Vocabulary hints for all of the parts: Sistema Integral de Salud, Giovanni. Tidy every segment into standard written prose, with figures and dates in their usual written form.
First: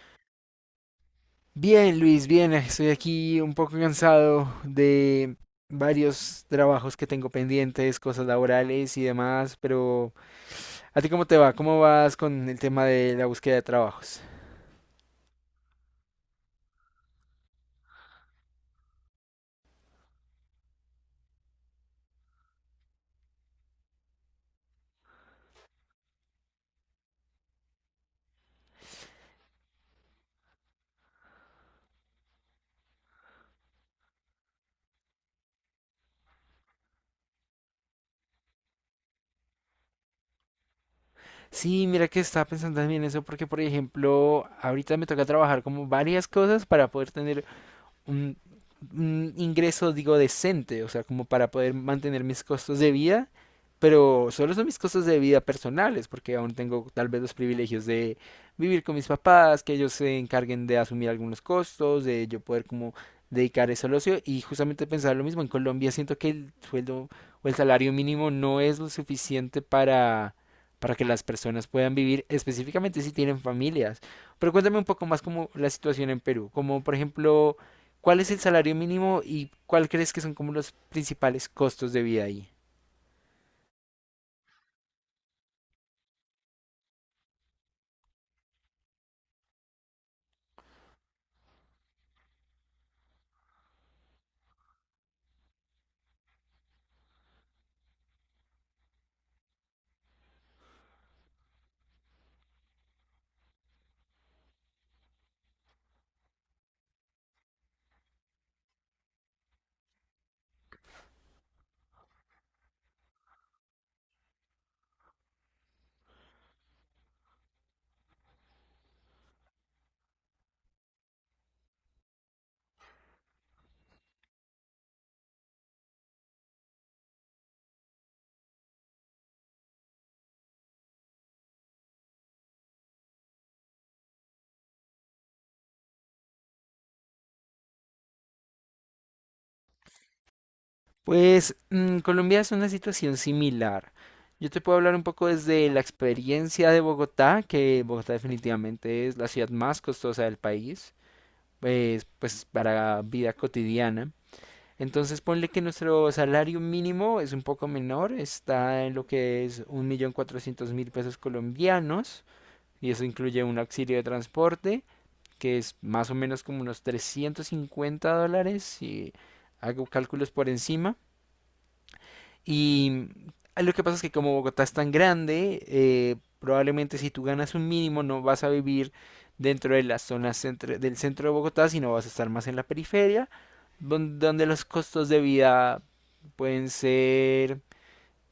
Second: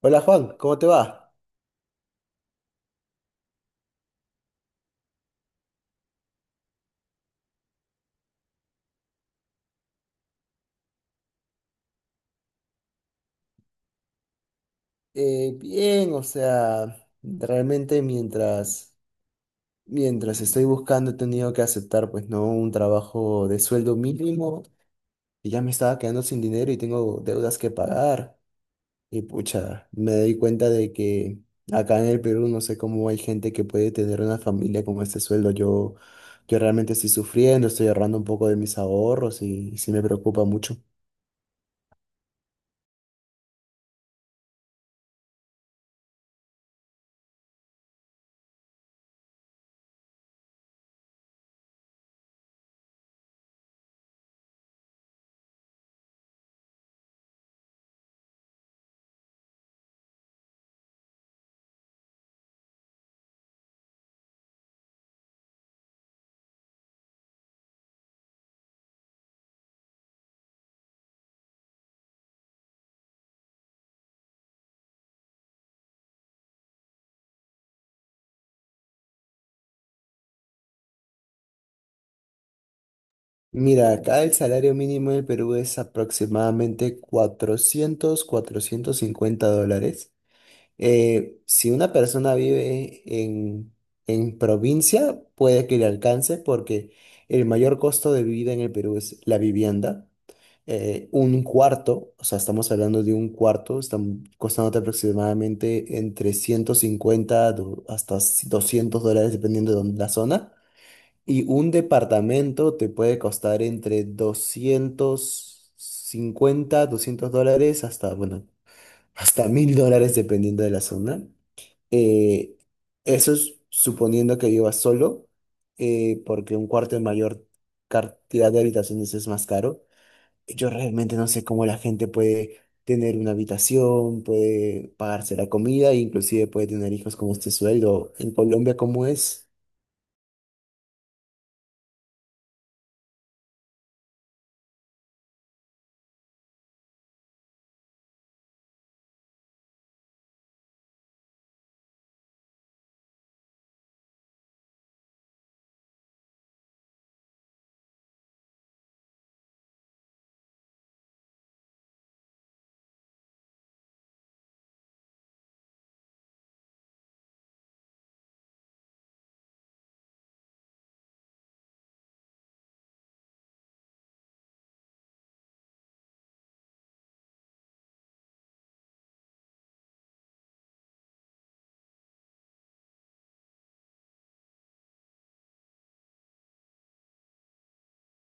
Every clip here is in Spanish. Hola Juan, ¿cómo te va? Bien, Luis, bien, estoy aquí un poco cansado de varios trabajos que tengo pendientes, cosas laborales y demás, pero ¿a ti cómo te va? ¿Cómo vas con el tema de la búsqueda de trabajos? Bien, o sea, realmente mientras estoy buscando he tenido que aceptar pues no un trabajo de sueldo mínimo y ya me estaba quedando sin dinero y tengo deudas que pagar y pucha, me doy cuenta de que acá en el Perú no sé cómo hay gente que puede tener una familia con este sueldo. Yo realmente estoy sufriendo, estoy ahorrando un poco de mis ahorros y sí me preocupa mucho. Sí, mira que estaba pensando también eso porque, por ejemplo, ahorita me toca trabajar como varias cosas para poder tener un, un ingreso, digo, decente, o sea, como para poder mantener mis costos de vida, pero solo son mis costos de vida personales, porque aún tengo tal vez los privilegios de vivir con mis papás, que ellos se encarguen de asumir algunos costos, de yo poder como dedicar eso al ocio y justamente pensar lo mismo, en Colombia siento que el sueldo o el salario mínimo no es lo suficiente para que las personas puedan vivir específicamente si tienen familias. Pero cuéntame un poco más como la situación en Perú, como por ejemplo, ¿cuál es el salario mínimo y cuál crees que son como los principales costos de vida ahí? Mira, acá el salario mínimo del Perú es aproximadamente cuatrocientos cincuenta dólares. Si una persona vive en provincia, puede que le alcance porque el mayor costo de vida en el Perú es la vivienda. Un cuarto, o sea, estamos hablando de un cuarto, están costándote aproximadamente entre 150 hasta $200 dependiendo de la zona. Y un departamento te puede costar entre $200 hasta, bueno, hasta $1,000 dependiendo de la zona. Eh, Eso es suponiendo que vivas solo, porque un cuarto de mayor cantidad de habitaciones es más caro. Yo realmente no sé cómo la gente puede tener una habitación, puede pagarse la comida, e inclusive puede tener hijos con este sueldo. En Colombia, ¿cómo es? Pues Colombia es una situación similar. Yo te puedo hablar un poco desde la experiencia de Bogotá, que Bogotá definitivamente es la ciudad más costosa del país, pues para vida cotidiana. Entonces ponle que nuestro salario mínimo es un poco menor, está en lo que es 1.400.000 pesos colombianos, y eso incluye un auxilio de transporte que es más o menos como unos $350, si hago cálculos por encima. Y lo que pasa es que como Bogotá es tan grande, probablemente si tú ganas un mínimo no vas a vivir dentro de las zonas del centro de Bogotá, sino vas a estar más en la periferia, donde los costos de vida pueden ser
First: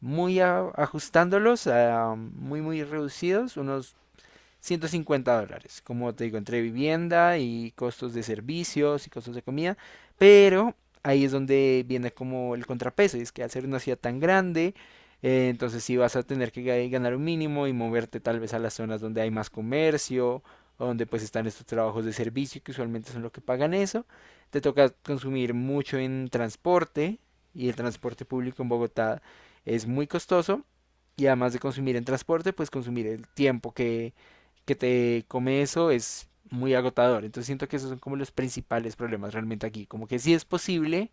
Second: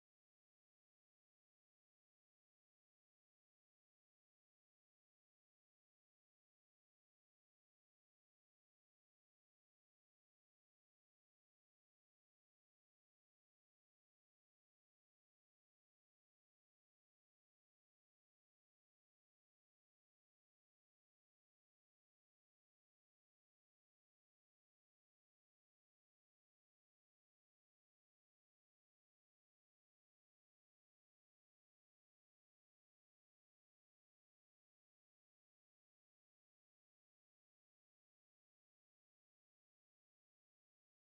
ajustándolos a muy muy reducidos, unos $150, como te digo, entre vivienda y costos de servicios y costos de comida, pero ahí es donde viene como el contrapeso, y es que al ser una ciudad tan grande, entonces sí vas a tener que ganar un mínimo y moverte tal vez a las zonas donde hay más comercio, o donde pues están estos trabajos de servicio que usualmente son los que pagan eso, te toca consumir mucho en transporte, y el transporte público en Bogotá es muy costoso, y además de consumir en transporte, pues consumir el tiempo que te come eso es muy agotador. Entonces siento que esos son como los principales problemas realmente aquí. Como que sí es posible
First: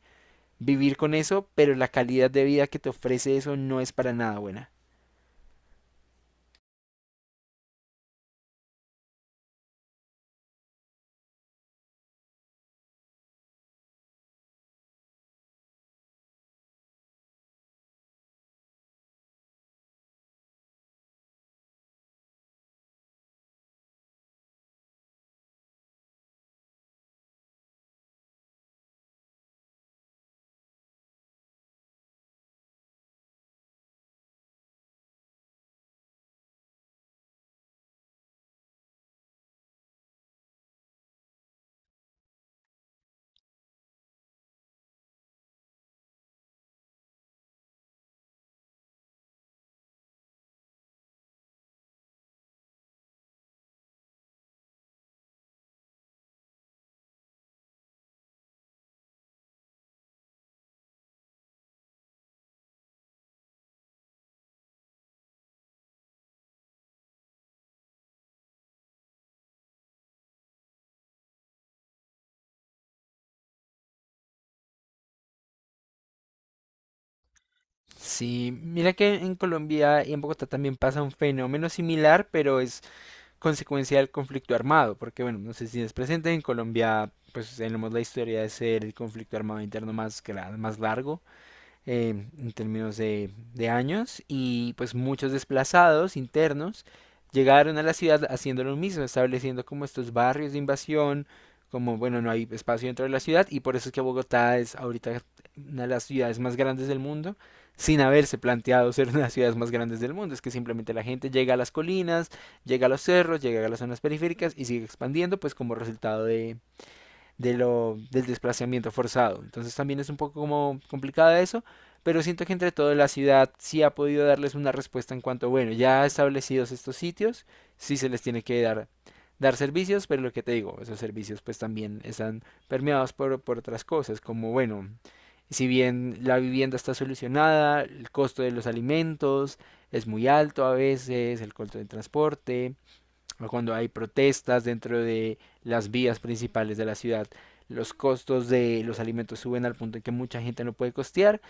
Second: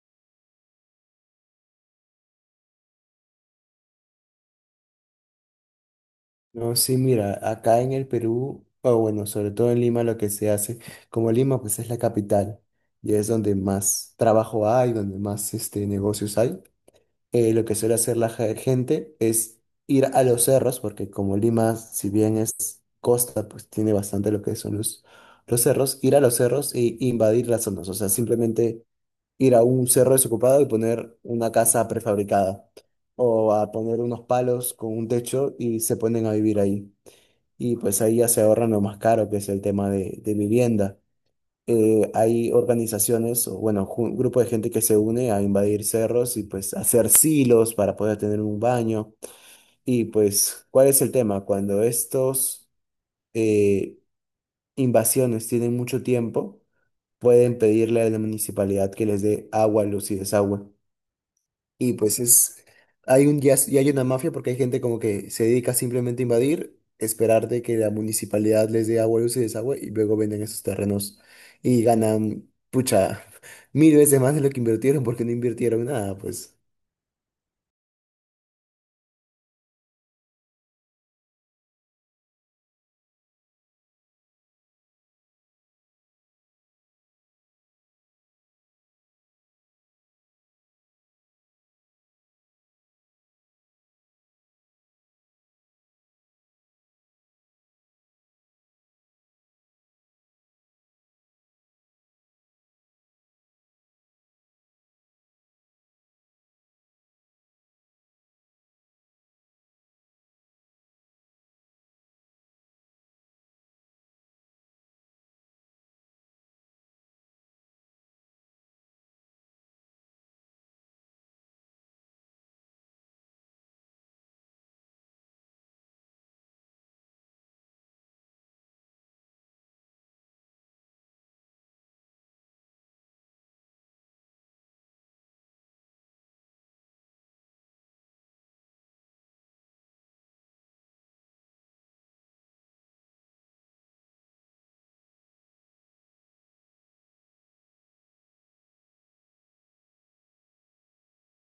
vivir con eso, pero la calidad de vida que te ofrece eso no es para nada buena. No, sí, mira, acá en el Perú, o bueno, sobre todo en Lima, lo que se hace, como Lima pues es la capital y es donde más trabajo hay, donde más este, negocios hay, lo que suele hacer la gente es ir a los cerros, porque como Lima, si bien es costa, pues tiene bastante lo que son los cerros, ir a los cerros e invadir las zonas, o sea, simplemente ir a un cerro desocupado y poner una casa prefabricada o a poner unos palos con un techo y se ponen a vivir ahí y pues ahí ya se ahorran lo más caro, que es el tema de vivienda. Hay organizaciones, o bueno, un grupo de gente que se une a invadir cerros y pues hacer silos para poder tener un baño. Y pues, ¿cuál es el tema? Cuando estos eh, invasiones tienen mucho tiempo, pueden pedirle a la municipalidad que les dé agua, luz y desagüe. Y pues, ya, ya hay una mafia porque hay gente como que se dedica simplemente a invadir, esperar de que la municipalidad les dé agua, luz y desagüe y luego venden esos terrenos y ganan, pucha, mil veces más de lo que invirtieron porque no invirtieron nada, pues. Sí, mira que en Colombia y en Bogotá también pasa un fenómeno similar, pero es consecuencia del conflicto armado, porque bueno, no sé si es presente en Colombia, pues tenemos la historia de ser el conflicto armado interno más, más largo, eh, en términos de años y pues muchos desplazados internos llegaron a la ciudad haciendo lo mismo, estableciendo como estos barrios de invasión, como bueno, no hay espacio dentro de la ciudad y por eso es que Bogotá es ahorita una de las ciudades más grandes del mundo sin haberse planteado ser una de las ciudades más grandes del mundo, es que simplemente la gente llega a las colinas, llega a los cerros, llega a las zonas periféricas y sigue expandiendo pues como resultado del desplazamiento forzado. Entonces también es un poco como complicada eso, pero siento que entre todo la ciudad sí ha podido darles una respuesta en cuanto, bueno, ya establecidos estos sitios, sí se les tiene que dar, servicios, pero lo que te digo, esos servicios pues también están permeados por otras cosas, como, bueno, si bien la vivienda está solucionada, el costo de los alimentos es muy alto a veces, el costo del transporte, o cuando hay protestas dentro de las vías principales de la ciudad. Los costos de los alimentos suben al punto en que mucha gente no puede costear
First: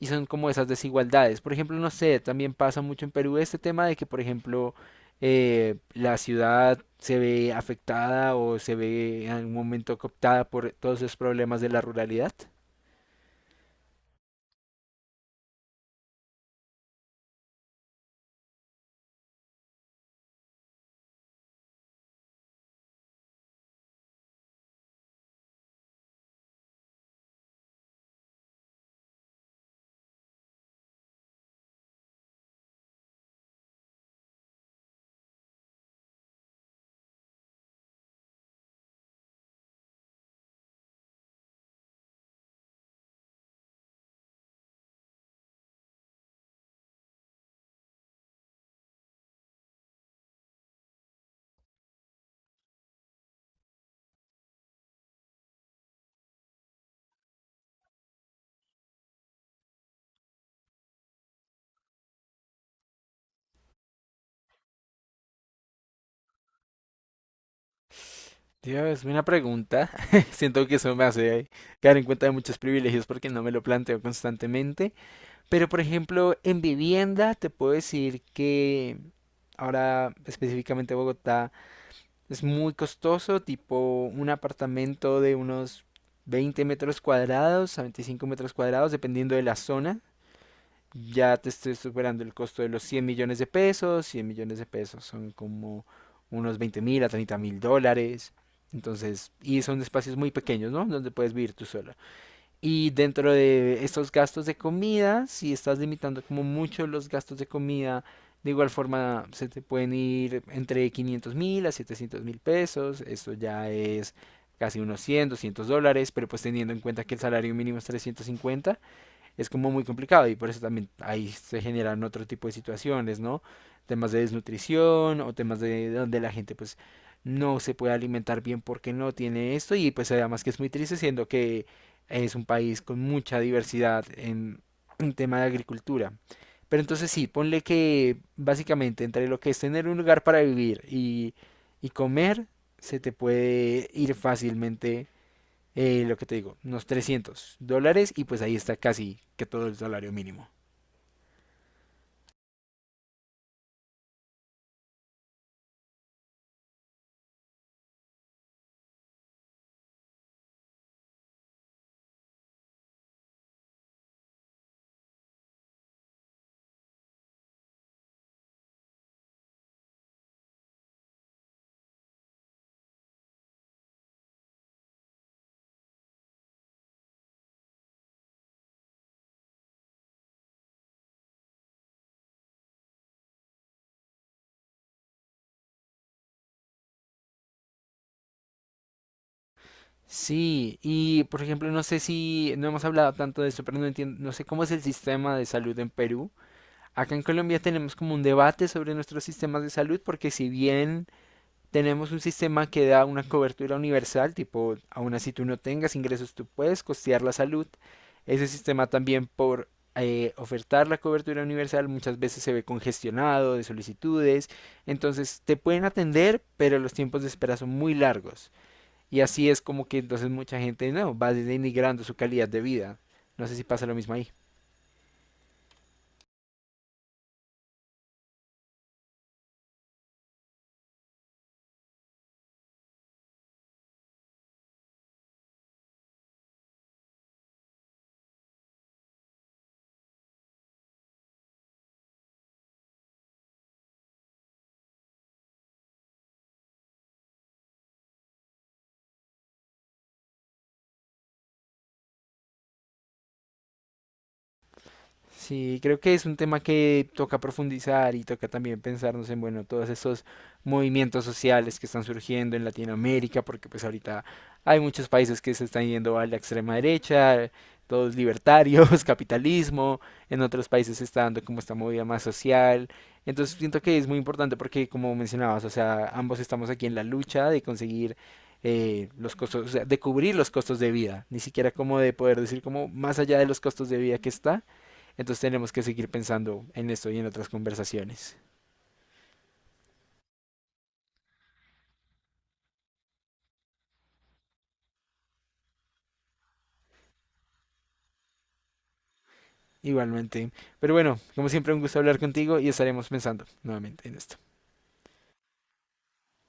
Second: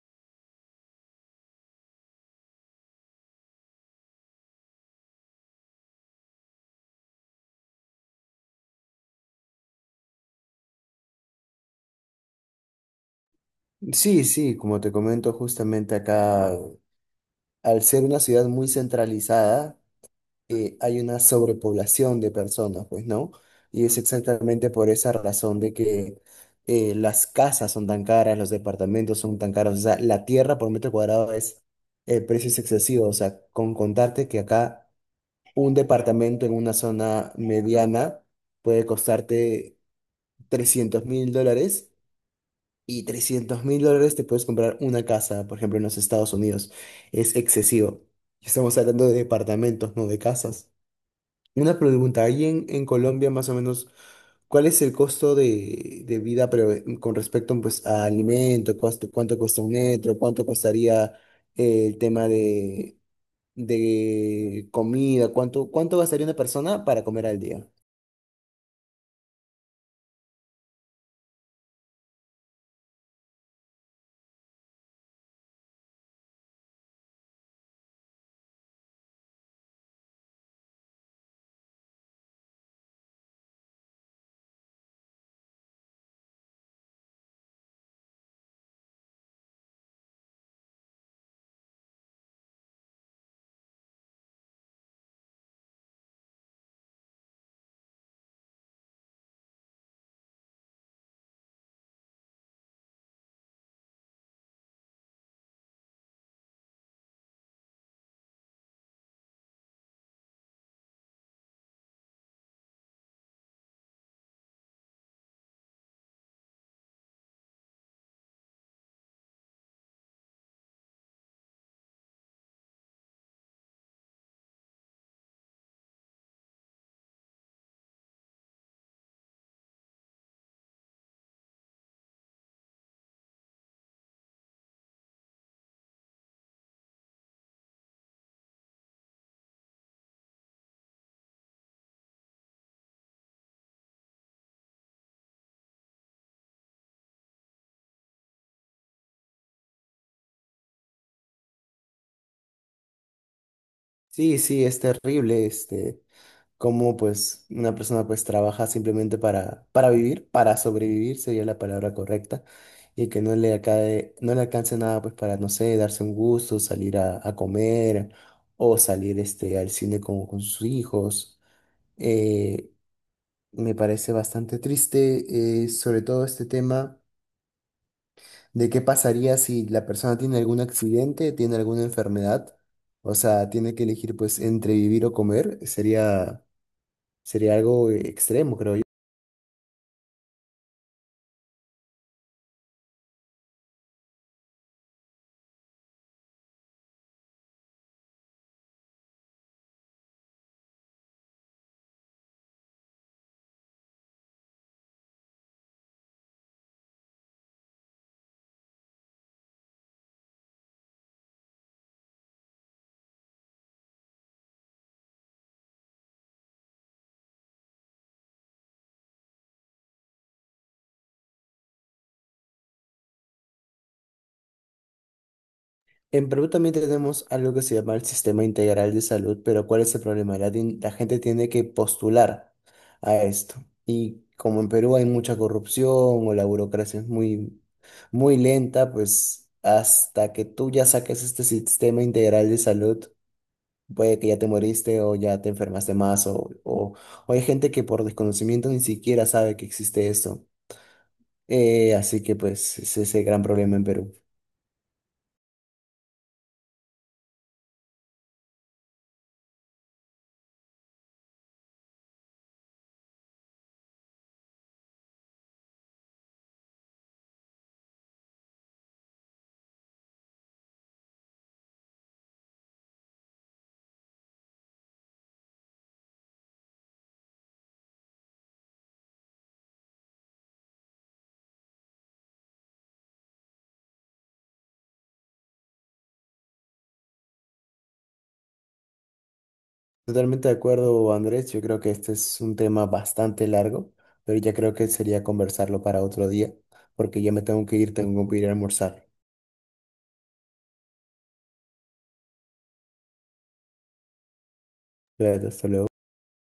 y son como esas desigualdades. Por ejemplo, no sé, también pasa mucho en Perú este tema de que, por ejemplo, la ciudad se ve afectada o se ve en algún momento cooptada por todos esos problemas de la ruralidad. Sí, sí, como te comento justamente acá, al ser una ciudad muy centralizada, hay una sobrepoblación de personas, pues, ¿no? Y es exactamente por esa razón de que las casas son tan caras, los departamentos son tan caros, o sea, la tierra por metro cuadrado el precio es excesivo, o sea, con contarte que acá un departamento en una zona mediana puede costarte $300,000. Y $300,000 te puedes comprar una casa, por ejemplo, en los Estados Unidos. Es excesivo. Estamos hablando de departamentos, no de casas. Una pregunta, ahí en Colombia más o menos, ¿cuál es el costo de vida pero, con respecto pues, a alimento? ¿Cuánto cuesta un metro? ¿Cuánto costaría el tema de comida? ¿Cuánto gastaría una persona para comer al día? Dios, una pregunta. Siento que eso me hace caer en cuenta de muchos privilegios porque no me lo planteo constantemente. Pero por ejemplo, en vivienda te puedo decir que ahora específicamente Bogotá es muy costoso, tipo un apartamento de unos 20 metros cuadrados a 25 metros cuadrados, dependiendo de la zona. Ya te estoy superando el costo de los 100 millones de pesos. 100 millones de pesos son como unos 20.000 a 30.000 dólares. Entonces, y son espacios muy pequeños, ¿no? Donde puedes vivir tú solo. Y dentro de estos gastos de comida, si estás limitando como mucho los gastos de comida, de igual forma se te pueden ir entre 500 mil a 700 mil pesos. Esto ya es casi unos 100, $200, pero pues teniendo en cuenta que el salario mínimo es 350, es como muy complicado y por eso también ahí se generan otro tipo de situaciones, ¿no? Temas de desnutrición o temas de donde la gente pues no se puede alimentar bien porque no tiene esto y pues además que es muy triste siendo que es un país con mucha diversidad en, tema de agricultura. Pero entonces sí, ponle que básicamente entre lo que es tener un lugar para vivir y comer, se te puede ir fácilmente, lo que te digo, unos $300 y pues ahí está casi que todo el salario mínimo. Sí, sí, es terrible. Este, cómo pues una persona pues trabaja simplemente para vivir, para sobrevivir sería la palabra correcta, y que no le acabe, no le alcance nada pues para, no sé, darse un gusto, salir a comer o salir este, al cine con sus hijos. Eh, Me parece bastante triste, sobre todo este tema de qué pasaría si la persona tiene algún accidente, tiene alguna enfermedad, o sea, tiene que elegir pues entre vivir o comer, sería algo extremo, creo yo. Sí, y por ejemplo, no sé si no hemos hablado tanto de eso, pero no entiendo, no sé cómo es el sistema de salud en Perú. Acá en Colombia tenemos como un debate sobre nuestros sistemas de salud, porque si bien tenemos un sistema que da una cobertura universal, tipo, aun así tú no tengas ingresos, tú puedes costear la salud. Ese sistema también por ofertar la cobertura universal muchas veces se ve congestionado de solicitudes. Entonces te pueden atender, pero los tiempos de espera son muy largos. Y así es como que entonces mucha gente no va denigrando su calidad de vida. No sé si pasa lo mismo ahí. En Perú también tenemos algo que se llama el Sistema Integral de Salud, pero ¿cuál es el problema? La gente tiene que postular a esto. Y como en Perú hay mucha corrupción o la burocracia es muy, muy lenta, pues hasta que tú ya saques este Sistema Integral de Salud, puede que ya te moriste o ya te enfermaste más o hay gente que por desconocimiento ni siquiera sabe que existe esto. Así que pues es ese gran problema en Perú. Sí, creo que es un tema que toca profundizar y toca también pensarnos en, bueno, todos estos movimientos sociales que están surgiendo en Latinoamérica, porque pues ahorita hay muchos países que se están yendo a la extrema derecha, todos libertarios, capitalismo, en otros países se está dando como esta movida más social. Entonces siento que es muy importante porque, como mencionabas, o sea, ambos estamos aquí en la lucha de conseguir, los costos, o sea, de cubrir los costos de vida, ni siquiera como de poder decir como más allá de los costos de vida que está. Entonces tenemos que seguir pensando en esto y en otras conversaciones. Totalmente de acuerdo, Andrés. Yo creo que este es un tema bastante largo, pero ya creo que sería conversarlo para otro día, porque ya me tengo que ir a almorzar. Igualmente. Pero bueno, como siempre, un gusto hablar contigo y estaremos pensando nuevamente en esto. Claro, hasta luego.